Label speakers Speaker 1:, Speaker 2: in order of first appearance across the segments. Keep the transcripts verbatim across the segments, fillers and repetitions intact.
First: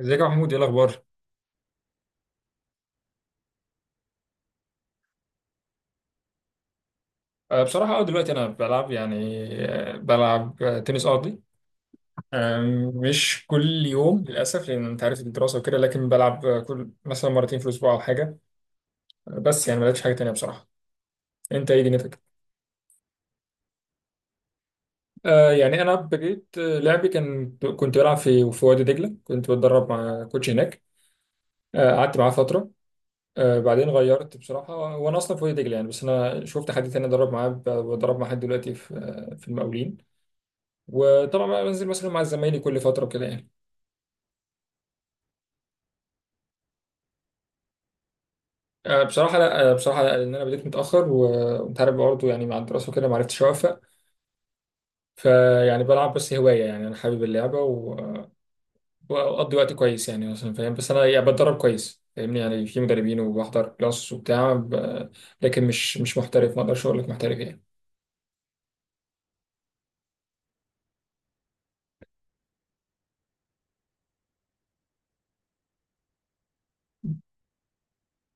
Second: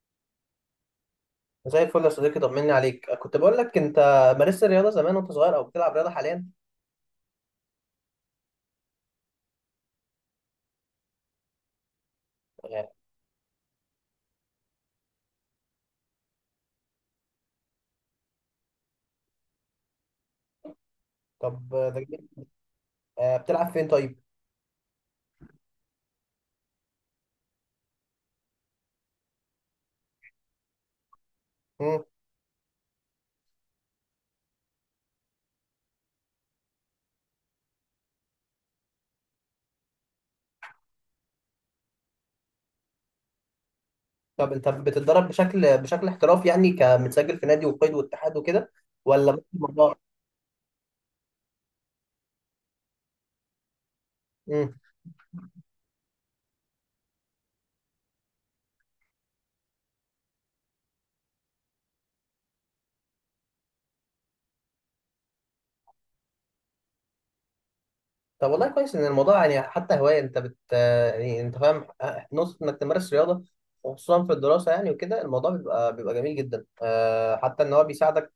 Speaker 1: ازيك يا محمود؟ ايه الاخبار؟
Speaker 2: زي الفل يا صديقي، طمني عليك. كنت بقول لك، انت مارست الرياضه زمان وانت صغير، او بتلعب رياضه حاليا؟
Speaker 1: أه بصراحه اه دلوقتي انا بلعب يعني آه، بلعب آه، تنس ارضي. آم،
Speaker 2: يعني.
Speaker 1: مش كل يوم للاسف، لان انت عارف الدراسه وكده. لكن بلعب، آه، كل مثلا مرتين في الاسبوع او حاجه. آه، بس يعني ما لعبتش حاجه تانيه بصراحه.
Speaker 2: طب،
Speaker 1: انت ايه
Speaker 2: ده
Speaker 1: دنيتك؟
Speaker 2: جميل. آه، بتلعب فين طيب؟
Speaker 1: أه يعني انا بديت، آه، لعبي كان كنت بلعب في في وادي دجله، كنت بتدرب مع كوتش هناك. آه،
Speaker 2: مم.
Speaker 1: قعدت معاه فتره. آه، بعدين غيرت بصراحه، وانا اصلا في وادي دجله يعني، بس انا شفت حد تاني ادرب معاه، ب- بدرب مع حد دلوقتي في آه، في المقاولين. وطبعا بقى بنزل مثلا مع زمايلي كل فتره كده يعني.
Speaker 2: طب انت بتتدرب بشكل بشكل احترافي، يعني كمتسجل في نادي وقيد واتحاد وكده؟
Speaker 1: آه،
Speaker 2: ولا
Speaker 1: بصراحه
Speaker 2: بس
Speaker 1: لا، آه،
Speaker 2: الموضوع؟
Speaker 1: بصراحه لا، لان انا بديت متاخر و- وانت عارف برضه يعني، مع الدراسه وكده، ما عرفتش اوفق. فيعني بلعب بس هوايه يعني، انا حابب اللعبه و- واقضي وقت كويس يعني، مثلا فاهم، بس انا يعني بتدرب كويس، فاهمني يعني، في مدربين وبحضر كلاس وبتاع ب- لكن مش مش محترف، ما اقدرش اقول لك محترف يعني.
Speaker 2: طب والله كويس ان الموضوع، يعني حتى هوايه، انت بت يعني انت فاهم، نقطه انك تمارس رياضه، وخصوصا في الدراسه يعني، وكده الموضوع بيبقى بيبقى جميل جدا. آه، حتى ان هو بيساعدك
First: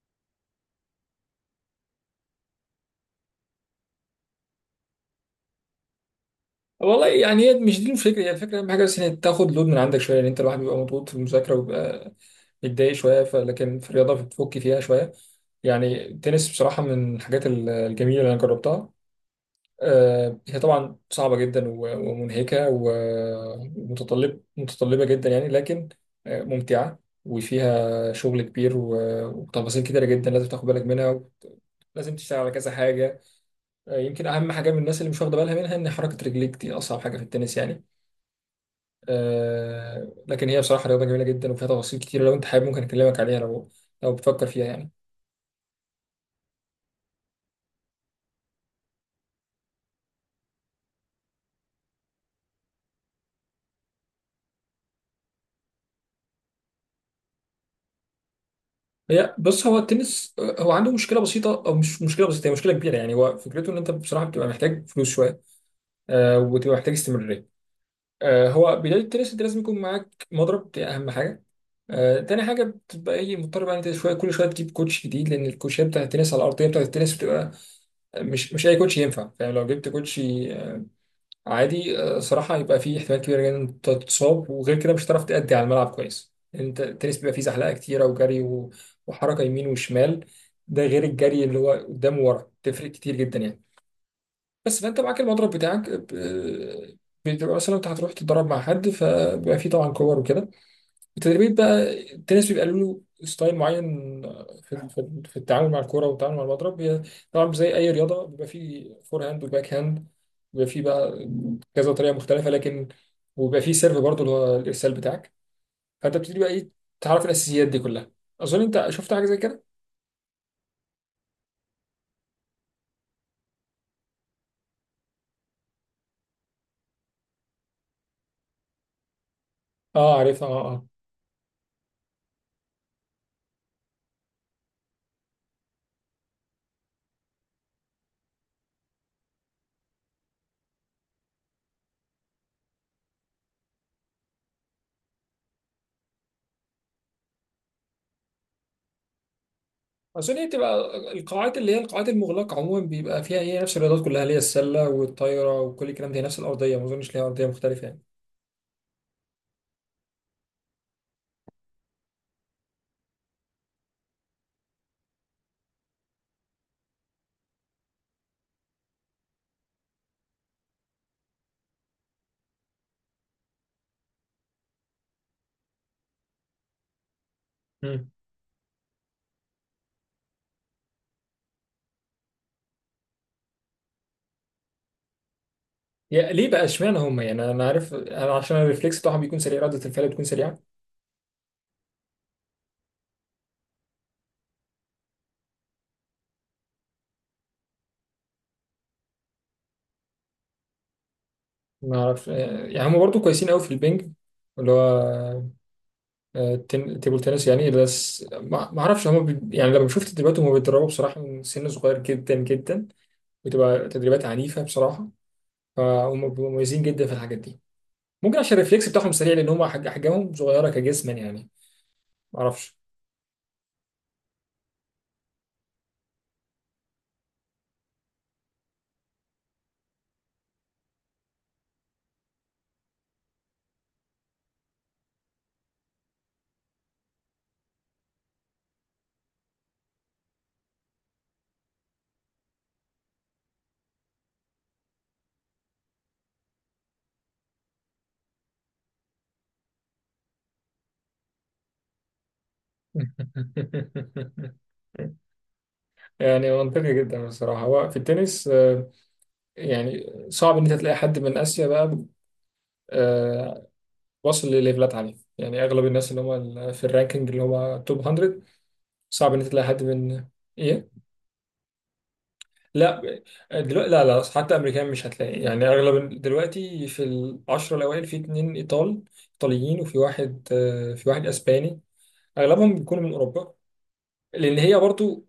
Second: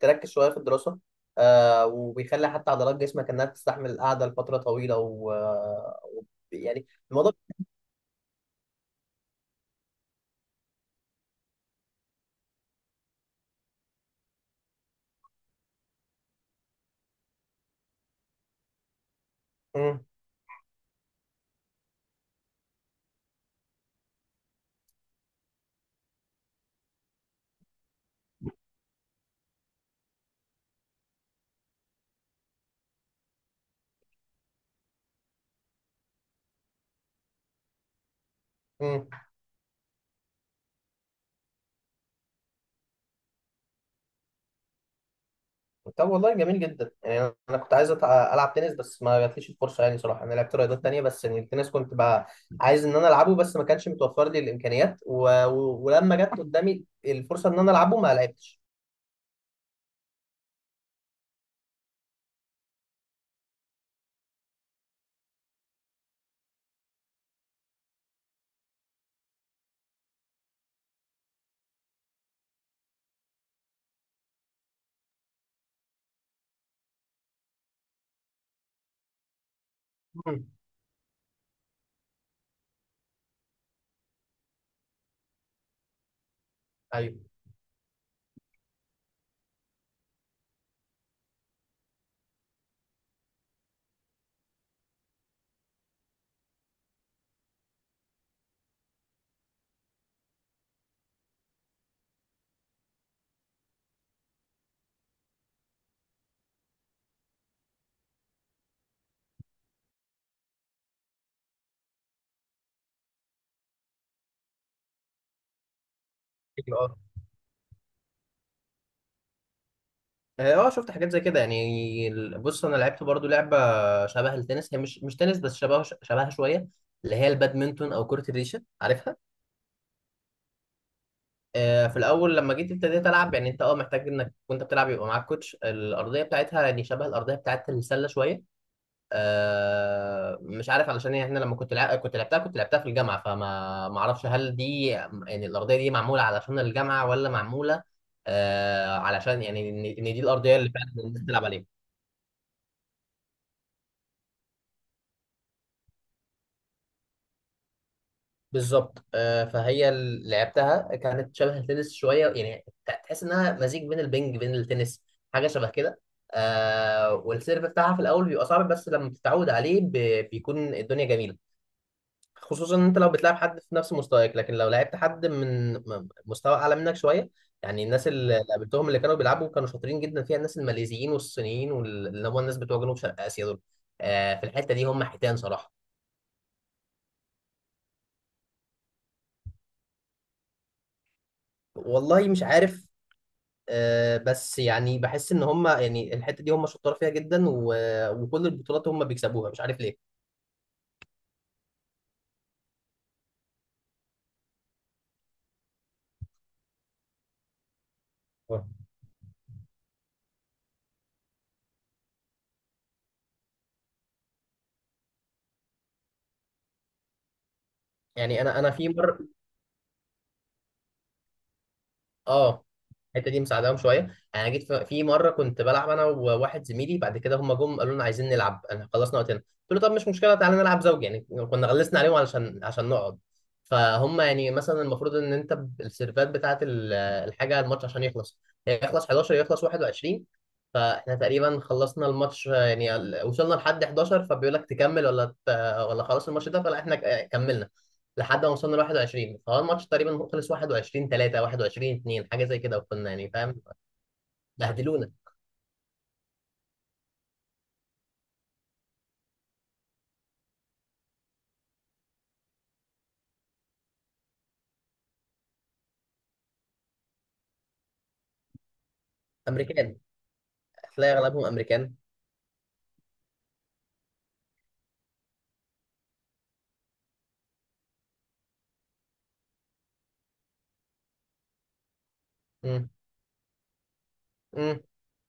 Speaker 2: تركز شويه في الدراسه، آه، وبيخلي حتى عضلات جسمك انها تستحمل القعده لفتره طويله، و آه، وب- يعني
Speaker 1: والله
Speaker 2: الموضوع.
Speaker 1: يعني، هي مش دي الفكره، هي الفكره اهم حاجه، بس ان تاخد لود من عندك شويه، ان انت الواحد بيبقى مضغوط في المذاكره وبيبقى بتضايق شويه، ف- لكن في الرياضه بتفك فيها شويه. يعني التنس بصراحه من الحاجات ال- الجميله اللي انا جربتها.
Speaker 2: مم،
Speaker 1: آه، هي طبعا صعبه جدا و- ومنهكه و- ومتطلب متطلبه جدا يعني، لكن آه، ممتعه. وفيها شغل كبير و- وتفاصيل كتيره جدا، لازم تاخد بالك منها، لازم تشتغل على كذا حاجه. آه، يمكن اهم حاجه من الناس اللي مش واخده بالها منها، ان حركه رجليك دي اصعب حاجه في التنس يعني.
Speaker 2: مم.
Speaker 1: آه، لكن هي بصراحه رياضه جميله جدا وفيها تفاصيل كتيره، لو انت حابب ممكن اكلمك عليها، لو لو بتفكر فيها يعني.
Speaker 2: طب والله جميل جدا، يعني انا كنت عايز أتع- العب تنس، بس ما جاتليش الفرصه. يعني صراحه انا لعبت رياضات تانية، بس يعني التنس كنت بقى عايز ان انا العبه، بس ما كانش متوفر لي الامكانيات، و... و... ولما جت قدامي الفرصه ان انا العبه ما لعبتش.
Speaker 1: هي بص، هو التنس، آه، هو عنده مشكله بسيطه، او مش مشكله بسيطه، هي مشكله كبيره يعني. هو فكرته ان انت بصراحه بتبقى محتاج فلوس شويه. آه وبتبقى محتاج استمراريه. آه هو بدايه التنس، انت لازم يكون معاك مضرب، دي اهم حاجه. آه تاني حاجه بتبقى ايه، مضطر بقى إن انت شويه كل شويه تجيب كوتش جديد، لان الكوتشات بتاعت التنس على الارضيه بتاعت التنس بتبقى مش مش اي كوتش ينفع، فاهم. لو جبت كوتش
Speaker 2: مم.
Speaker 1: عادي، آه، صراحة يبقى فيه احتمال كبير جدا إن أنت تتصاب، وغير كده مش هتعرف تأدي على الملعب كويس يعني. انت التنس
Speaker 2: ايوه.
Speaker 1: بيبقى فيه زحلقة كتيرة وجري و- وحركة يمين وشمال، ده غير الجري اللي هو قدام وورا، تفرق كتير جدا يعني. بس فانت معاك المضرب بتاعك، آه، بتبقى مثلا انت هتروح تتدرب مع حد، فبيبقى فيه طبعا كور وكده. التدريبات بقى، التنس بيبقى له ستايل معين في في في التعامل مع الكرة والتعامل مع المضرب. هي طبعا زي أي رياضة بيبقى فيه فور هاند وباك هاند، بيبقى فيه بقى كذا طريقة مختلفة. لكن وبيبقى فيه سيرف برضه، اللي هو الإرسال بتاعك. فأنت بتبتدي بقى إيه،
Speaker 2: اه.
Speaker 1: تعرف الأساسيات دي كلها. أظن أنت شفت حاجة زي كده؟
Speaker 2: اه شفت حاجات زي كده. يعني ال- بص، انا لعبت برضو لعبه شبه التنس، هي مش مش تنس بس شبه شبهها شويه، اللي هي البادمنتون او كره الريشه، عارفها.
Speaker 1: أه، عارفها. أه، أه.
Speaker 2: آه، في الاول لما جيت ابتديت العب، يعني انت اه محتاج انك وانت بتلعب يبقى معاك كوتش. الارضيه بتاعتها يعني شبه الارضيه بتاعت السله شويه. آه، مش عارف، علشان يعني احنا لما كنت لع... كنت لعبتها كنت لعبتها في الجامعه، فما ما اعرفش هل دي يعني الارضيه دي معموله علشان الجامعه، ولا معموله آه، علشان يعني ان إن دي
Speaker 1: أظن هي
Speaker 2: الارضيه اللي
Speaker 1: بتبقى
Speaker 2: فعلا الناس بتلعب
Speaker 1: القاعات،
Speaker 2: عليها.
Speaker 1: اللي هي القاعات المغلقة عموما بيبقى فيها هي نفس الرياضات كلها، اللي هي السلة والطايرة وكل الكلام ده، هي نفس الأرضية، ما أظنش ليها أرضية مختلفة.
Speaker 2: بالظبط. آه، فهي ال- لعبتها كانت شبه التنس شويه، يعني ت- تحس انها مزيج بين البنج بين التنس، حاجه شبه كده. آه والسيرف بتاعها في الاول بيبقى صعب، بس لما بتتعود عليه ب- بيكون الدنيا جميله، خصوصا ان انت لو بتلعب حد في نفس مستواك، لكن لو لعبت حد من م- مستوى اعلى منك شويه، يعني
Speaker 1: يعني،
Speaker 2: الناس اللي قابلتهم اللي كانوا بيلعبوا كانوا شاطرين جدا فيها. الناس الماليزيين والصينيين، واللي هم الناس بتوع جنوب شرق اسيا دول، آه في الحته دي هم حيتان صراحه.
Speaker 1: يا ليه بقى اشمعنى هم يعني؟ انا عارف، انا عشان الريفلكس بتاعهم بيكون سريع، رده الفعل بتكون سريعه.
Speaker 2: والله مش عارف. آه، بس يعني بحس ان هم، يعني الحته دي هم شطار فيها جدا، و- وكل البطولات هم بيكسبوها. مش عارف ليه.
Speaker 1: ما اعرف يعني، هم برضو كويسين قوي في البنج، اللي هو آه، تن- تيبل تنس يعني. بس
Speaker 2: آه.
Speaker 1: ما ما اعرفش هم بي... يعني، لما شفت تدريباتهم، هم بيتدربوا بصراحه من سن صغير جدا جدا. بتبقى تدريبات عنيفه بصراحه. فهم بيبقوا مميزين جدا في الحاجات دي. ممكن
Speaker 2: يعني
Speaker 1: عشان
Speaker 2: انا انا في
Speaker 1: الريفلكس بتاعهم
Speaker 2: مره.
Speaker 1: سريع، لان هم حج- احجامهم صغيره كجسما يعني. ما
Speaker 2: اه
Speaker 1: اعرفش.
Speaker 2: الحته دي مساعداهم شويه يعني. أنا جيت في في مره كنت بلعب انا وواحد زميلي، بعد كده هم جم قالوا لنا عايزين نلعب. انا خلصنا وقتنا، قلت له طب مش مشكله، تعالى نلعب زوجي يعني. كنا غلسنا عليهم علشان عشان نقعد. فهم يعني مثلا المفروض ان انت ب- السيرفات بتاعه ال- الحاجه، الماتش عشان يخلص، يخلص احد عشر، يخلص واحد وعشرين. فاحنا تقريبا خلصنا الماتش، يعني ال- وصلنا لحد احد عشر. فبيقول لك تكمل ولا ت- ولا خلاص الماتش ده؟ فلا احنا ك- كملنا لحد ما وصلنا ل واحد وعشرين، فهو الماتش تقريبا خلص واحد وعشرين تلاته، واحد وعشرين اثنين، حاجه زي كده، وكنا يعني فاهم، بهدلونا.
Speaker 1: يعني منطقي جدا بصراحه، هو في التنس آه، يعني صعب ان انت تلاقي حد من اسيا بقى آه، واصل لليفلات عاليه يعني، اغلب الناس اللي هم ال- في الرانكينج، اللي هم توب ميه، صعب ان انت تلاقي حد
Speaker 2: امريكان.
Speaker 1: من ايه.
Speaker 2: هتلاقي اغلبهم امريكان.
Speaker 1: لا، دلوقتي لا، لا حتى امريكان مش هتلاقي يعني، اغلب ال- دلوقتي في العشرة الاوائل في اتنين ايطال ايطاليين، وفي واحد، آه، في واحد اسباني، اغلبهم
Speaker 2: امم،
Speaker 1: بيكونوا من اوروبا. لان هي
Speaker 2: امم،
Speaker 1: برضو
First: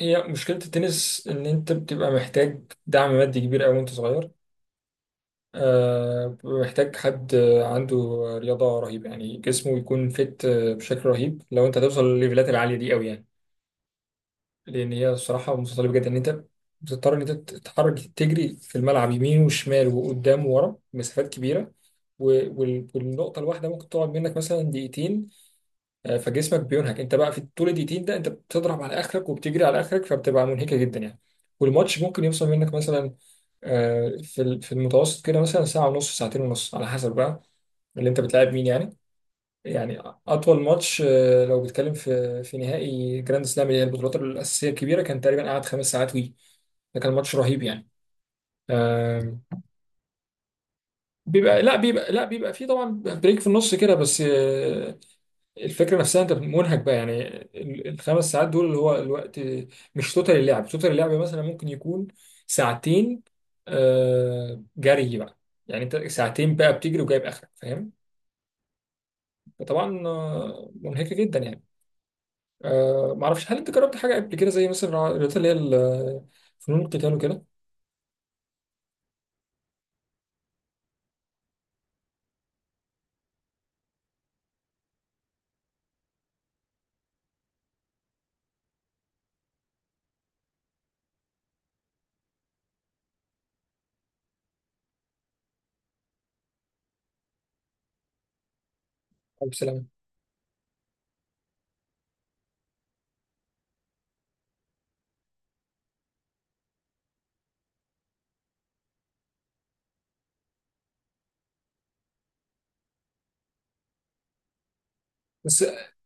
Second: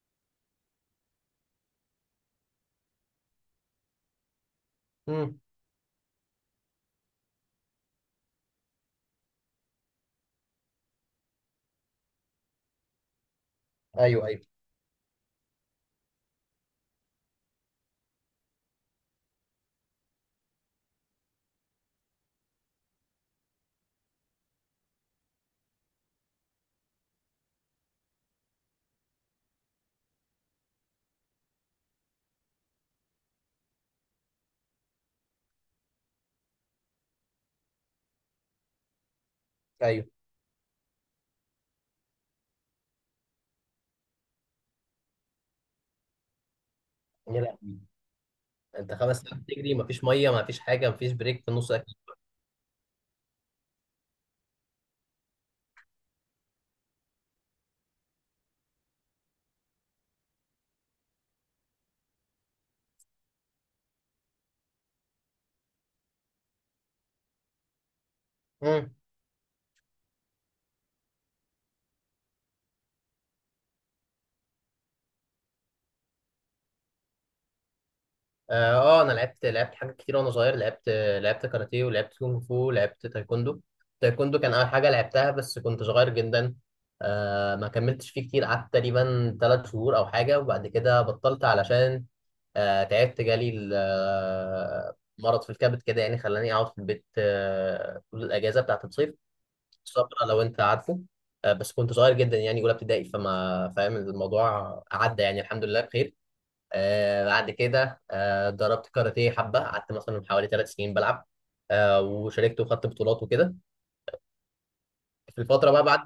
Speaker 1: هي مشكله التنس، ان انت بتبقى محتاج دعم مادي كبير قوي وانت صغير.
Speaker 2: امم.
Speaker 1: آه، محتاج حد عنده رياضة رهيبة يعني، جسمه يكون فت بشكل رهيب لو انت توصل للليفلات العالية دي قوي يعني.
Speaker 2: ايوه، ايوه،
Speaker 1: لأن هي الصراحة متطلبة جدا، إن أنت بتضطر إن أنت تتحرك، تجري في الملعب يمين وشمال وقدام وورا مسافات كبيرة، و- وال- والنقطة الواحدة ممكن تقعد منك مثلا دقيقتين. آه، فجسمك بينهك، أنت بقى في طول الدقيقتين ده أنت بتضرب على آخرك وبتجري على آخرك، فبتبقى منهكة جدا يعني. والماتش ممكن يوصل منك مثلا، آه، في ال- في المتوسط كده مثلا ساعة ونص، ساعتين ونص، على حسب بقى اللي انت بتلعب مين يعني. يعني
Speaker 2: ايوه.
Speaker 1: اطول ماتش، آه، لو بتكلم في في نهائي جراند سلام، اللي هي البطولات الاساسيه الكبيره، كان تقريبا قعد خمس ساعات وي، ده كان ماتش
Speaker 2: يا
Speaker 1: رهيب
Speaker 2: لهوي!
Speaker 1: يعني.
Speaker 2: انت خمس
Speaker 1: آم،
Speaker 2: ساعات بتجري؟ مفيش ميه؟ مفيش حاجه؟ مفيش بريك في
Speaker 1: بيبقى
Speaker 2: النص؟
Speaker 1: لا بيبقى لا بيبقى فيه طبعا بريك في النص كده، بس آه، الفكره نفسها انت منهك بقى يعني. ال- الخمس ساعات دول اللي هو الوقت، مش توتال اللعب. توتال اللعب مثلا ممكن يكون ساعتين آه، جري بقى، يعني انت ساعتين بقى بتجري وجايب اخرك، فاهم.
Speaker 2: اكل.
Speaker 1: فطبعا آه، منهكه جدا يعني. أه ما اعرفش، هل انت جربت حاجه قبل كده زي مثلا الرياضات اللي هي ال- فنون القتال وكده؟
Speaker 2: اه. آه، انا لعبت لعبت حاجات كتير وانا صغير. لعبت لعبت كاراتيه، ولعبت كونغ فو، ولعبت تايكوندو. تايكوندو كان اول حاجه لعبتها، بس كنت صغير جدا. آه ما كملتش فيه كتير، قعدت تقريبا ثلاث شهور او حاجه، وبعد كده بطلت. علشان آه تعبت، جالي ال- آه، مرض في الكبد كده، يعني خلاني اقعد في البيت آه طول الاجازه بتاعت الصيف.
Speaker 1: او السلامه.
Speaker 2: الصبر، لو انت عارفه. آه بس كنت صغير جدا، يعني اولى ابتدائي، فما فاهم. الموضوع عدى يعني، الحمد لله بخير. آه بعد كده آه ضربت كاراتيه حبة، قعدت مثلا حوالي ثلاث سنين بلعب. آه وشاركت وخدت بطولات وكده في
Speaker 1: بس
Speaker 2: الفترة بقى بعد.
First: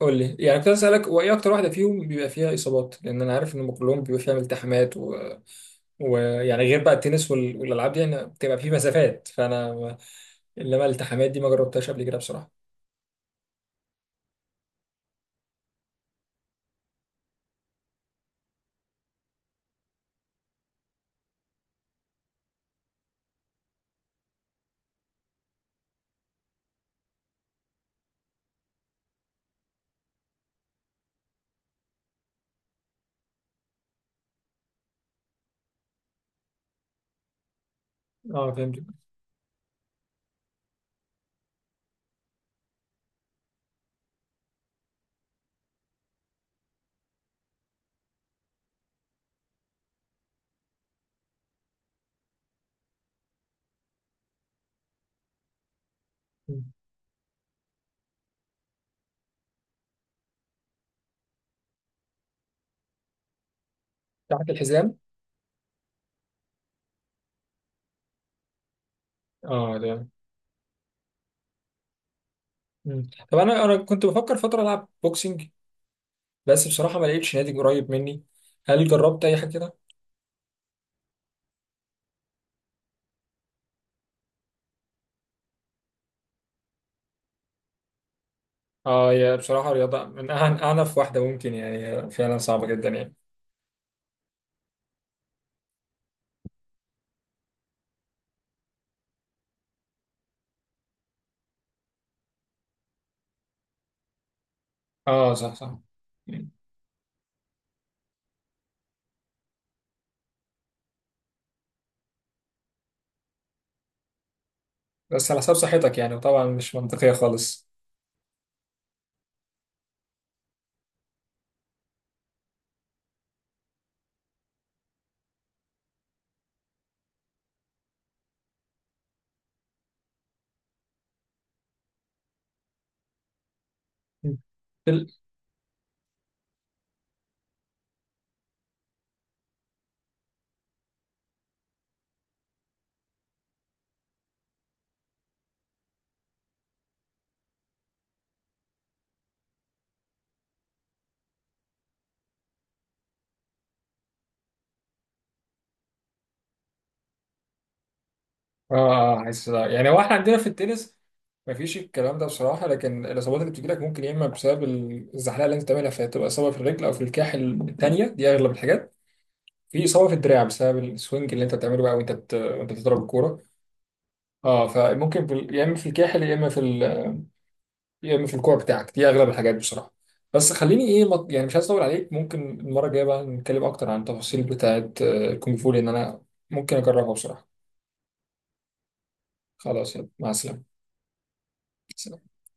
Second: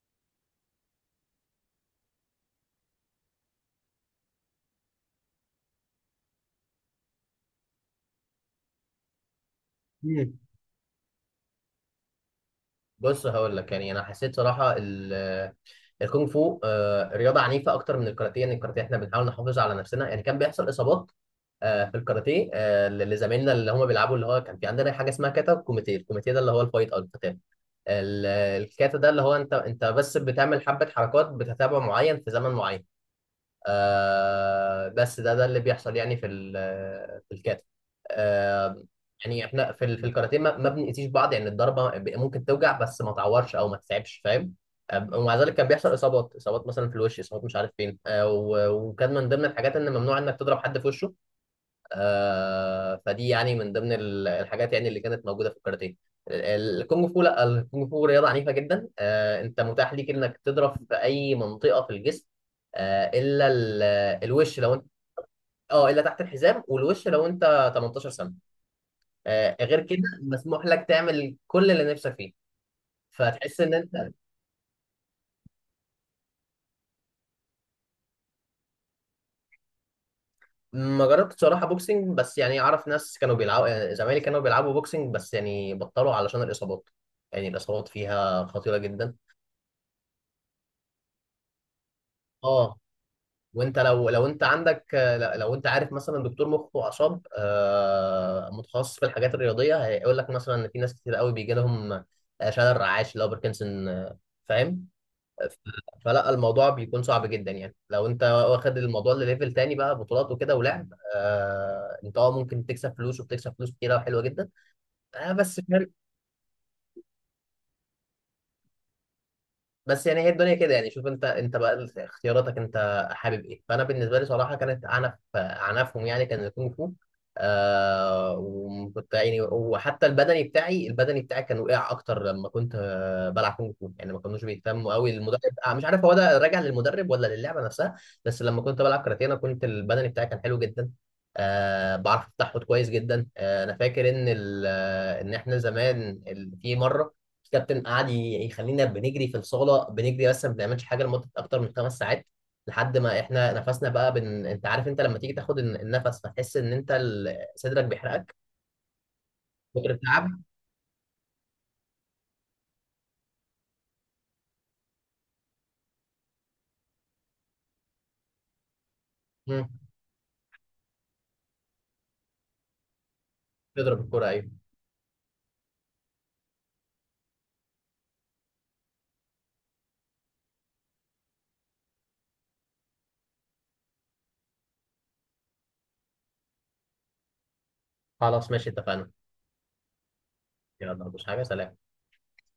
Speaker 1: قول لي يعني، كنت عايز اسالك، هو ايه اكتر واحده فيهم بيبقى فيها اصابات؟ لان انا عارف ان هم كلهم بيبقى فيها التحامات و... ويعني غير بقى التنس وال... والالعاب دي، يعني بتبقى فيه مسافات، فانا ما-
Speaker 2: مم.
Speaker 1: انما الالتحامات دي ما جربتهاش قبل كده بصراحه.
Speaker 2: بص هقول لك، يعني انا حسيت صراحة ال- الكونغ فو آه رياضة عنيفة اكتر من الكاراتيه. يعني الكاراتيه احنا بنحاول نحافظ على نفسنا، يعني كان بيحصل اصابات. آه في الكاراتيه، آه لزمايلنا اللي هم بيلعبوا، اللي هو كان في عندنا حاجة اسمها كاتا وكوميتيه. الكوميتيه ده اللي هو الفايت او القتال. ال- الكاتا ده اللي هو انت انت بس بتعمل حبة حركات، بتتابع معين في زمن معين. آه بس ده ده اللي بيحصل، يعني في ال- في الكاتا.
Speaker 1: اه، فهمت.
Speaker 2: آه يعني احنا في ال- في الكاراتيه ما ما بنأذيش بعض، يعني الضربه ب- ممكن توجع، بس ما تعورش او ما تتعبش، فاهم. آه، ومع ذلك كان بيحصل اصابات، اصابات مثلا في الوش، اصابات مش عارف فين، آه و- وكان من ضمن الحاجات ان ممنوع انك تضرب حد في وشه. آه فدي يعني من ضمن ال- الحاجات، يعني اللي كانت موجوده في الكاراتيه.
Speaker 1: مم.
Speaker 2: ال- الكونج فو، لا، الكونج فو رياضه عنيفه جدا. آه انت متاح ليك انك تضرب في اي منطقه في الجسم، آه الا ال-
Speaker 1: تحت
Speaker 2: الوش، لو انت،
Speaker 1: الحزام.
Speaker 2: اه، الا تحت الحزام. والوش لو انت ثمانية عشر سنه. آه
Speaker 1: اه،
Speaker 2: غير كده
Speaker 1: ده
Speaker 2: مسموح لك تعمل كل اللي نفسك فيه.
Speaker 1: مم. طب،
Speaker 2: فتحس
Speaker 1: انا
Speaker 2: ان
Speaker 1: انا كنت
Speaker 2: انت،
Speaker 1: بفكر فتره العب بوكسنج، بس بصراحه ما لقيتش نادي قريب مني. هل جربت اي حاجه كده؟
Speaker 2: ما جربتش صراحه بوكسنج، بس يعني اعرف ناس كانوا بيلعبوا، يعني زمايلي كانوا بيلعبوا بوكسنج، بس يعني بطلوا علشان الاصابات. يعني الاصابات فيها خطيره
Speaker 1: اه،
Speaker 2: جدا.
Speaker 1: هي بصراحة رياضة من أعن- أعنف واحدة ممكن يعني، هي فعلا صعبة
Speaker 2: اه.
Speaker 1: جدا يعني.
Speaker 2: وانت لو لو انت عندك، لو انت عارف مثلا دكتور مخ واعصاب آه، متخصص في الحاجات الرياضيه، هيقول لك مثلا ان في ناس كتير قوي بيجي لهم آه، شلل رعاش، اللي هو باركنسون، آه، فاهم.
Speaker 1: اه، صح صح.
Speaker 2: ف- فلا الموضوع بيكون صعب جدا، يعني لو انت واخد الموضوع لليفل تاني بقى، بطولات وكده ولعب، آه، انت اه ممكن تكسب فلوس، وبتكسب فلوس كتيره وحلوه جدا.
Speaker 1: بس
Speaker 2: آه،
Speaker 1: على حسب
Speaker 2: بس
Speaker 1: صحتك يعني، وطبعا مش منطقية خالص.
Speaker 2: بس يعني هي الدنيا كده. يعني شوف انت انت بقى اختياراتك، انت حابب ايه. فانا بالنسبه لي صراحه كانت عنف عنفهم يعني. كان الكونغ فو آه وكنت يعني، وحتى البدني بتاعي البدني بتاعي كان وقع اكتر لما كنت آه، بلعب كونغ فو. يعني ما
Speaker 1: م.
Speaker 2: كانوش بيهتموا
Speaker 1: ال-
Speaker 2: قوي المدرب. آه مش عارف هو ده راجع للمدرب ولا للعبه نفسها. بس لما كنت بلعب كاراتيه، انا كنت البدني بتاعي كان حلو جدا. آه بعرف التحوط كويس جدا. آه انا فاكر ان ال- آه، ان احنا زمان ال- في مره الكابتن قعد ي- يخلينا بنجري في الصاله، بنجري بس ما بنعملش حاجه لمده اكتر من خمس ساعات، لحد ما احنا نفسنا بقى بن... انت عارف انت لما تيجي تاخد الن- النفس، فتحس ان انت ال- صدرك بيحرقك،
Speaker 1: اه، اه، حاسس لا. يعني
Speaker 2: فكره
Speaker 1: هو احنا
Speaker 2: تعب.
Speaker 1: عندنا في التنس مفيش الكلام ده بصراحة، لكن الإصابات اللي بتجيلك ممكن يا إما بسبب ال- الزحلقة اللي أنت بتعملها، فتبقى إصابة في الرجل أو في الكاحل، التانية دي أغلب الحاجات،
Speaker 2: مم.
Speaker 1: في إصابة في الدراع بسبب السوينج اللي أنت بتعمله بقى، وأنت بت... وأنت بتضرب الكورة.
Speaker 2: تضرب الكوره، ايوه.
Speaker 1: اه، فممكن في... ال- يا إما في الكاحل يا إما في، يا اما في الكوره بتاعك، دي اغلب الحاجات بصراحه. بس خليني ايه، ما- يعني مش عايز اطول عليك، ممكن المره الجايه بقى نتكلم اكتر عن التفاصيل بتاعه آه، الكونغ فو، لان انا ممكن اجربها بصراحه.
Speaker 2: خلاص ماشي، اتفقنا.
Speaker 1: خلاص، يلا مع السلامه.
Speaker 2: يلا، مش حاجه، سلام.
Speaker 1: سلام.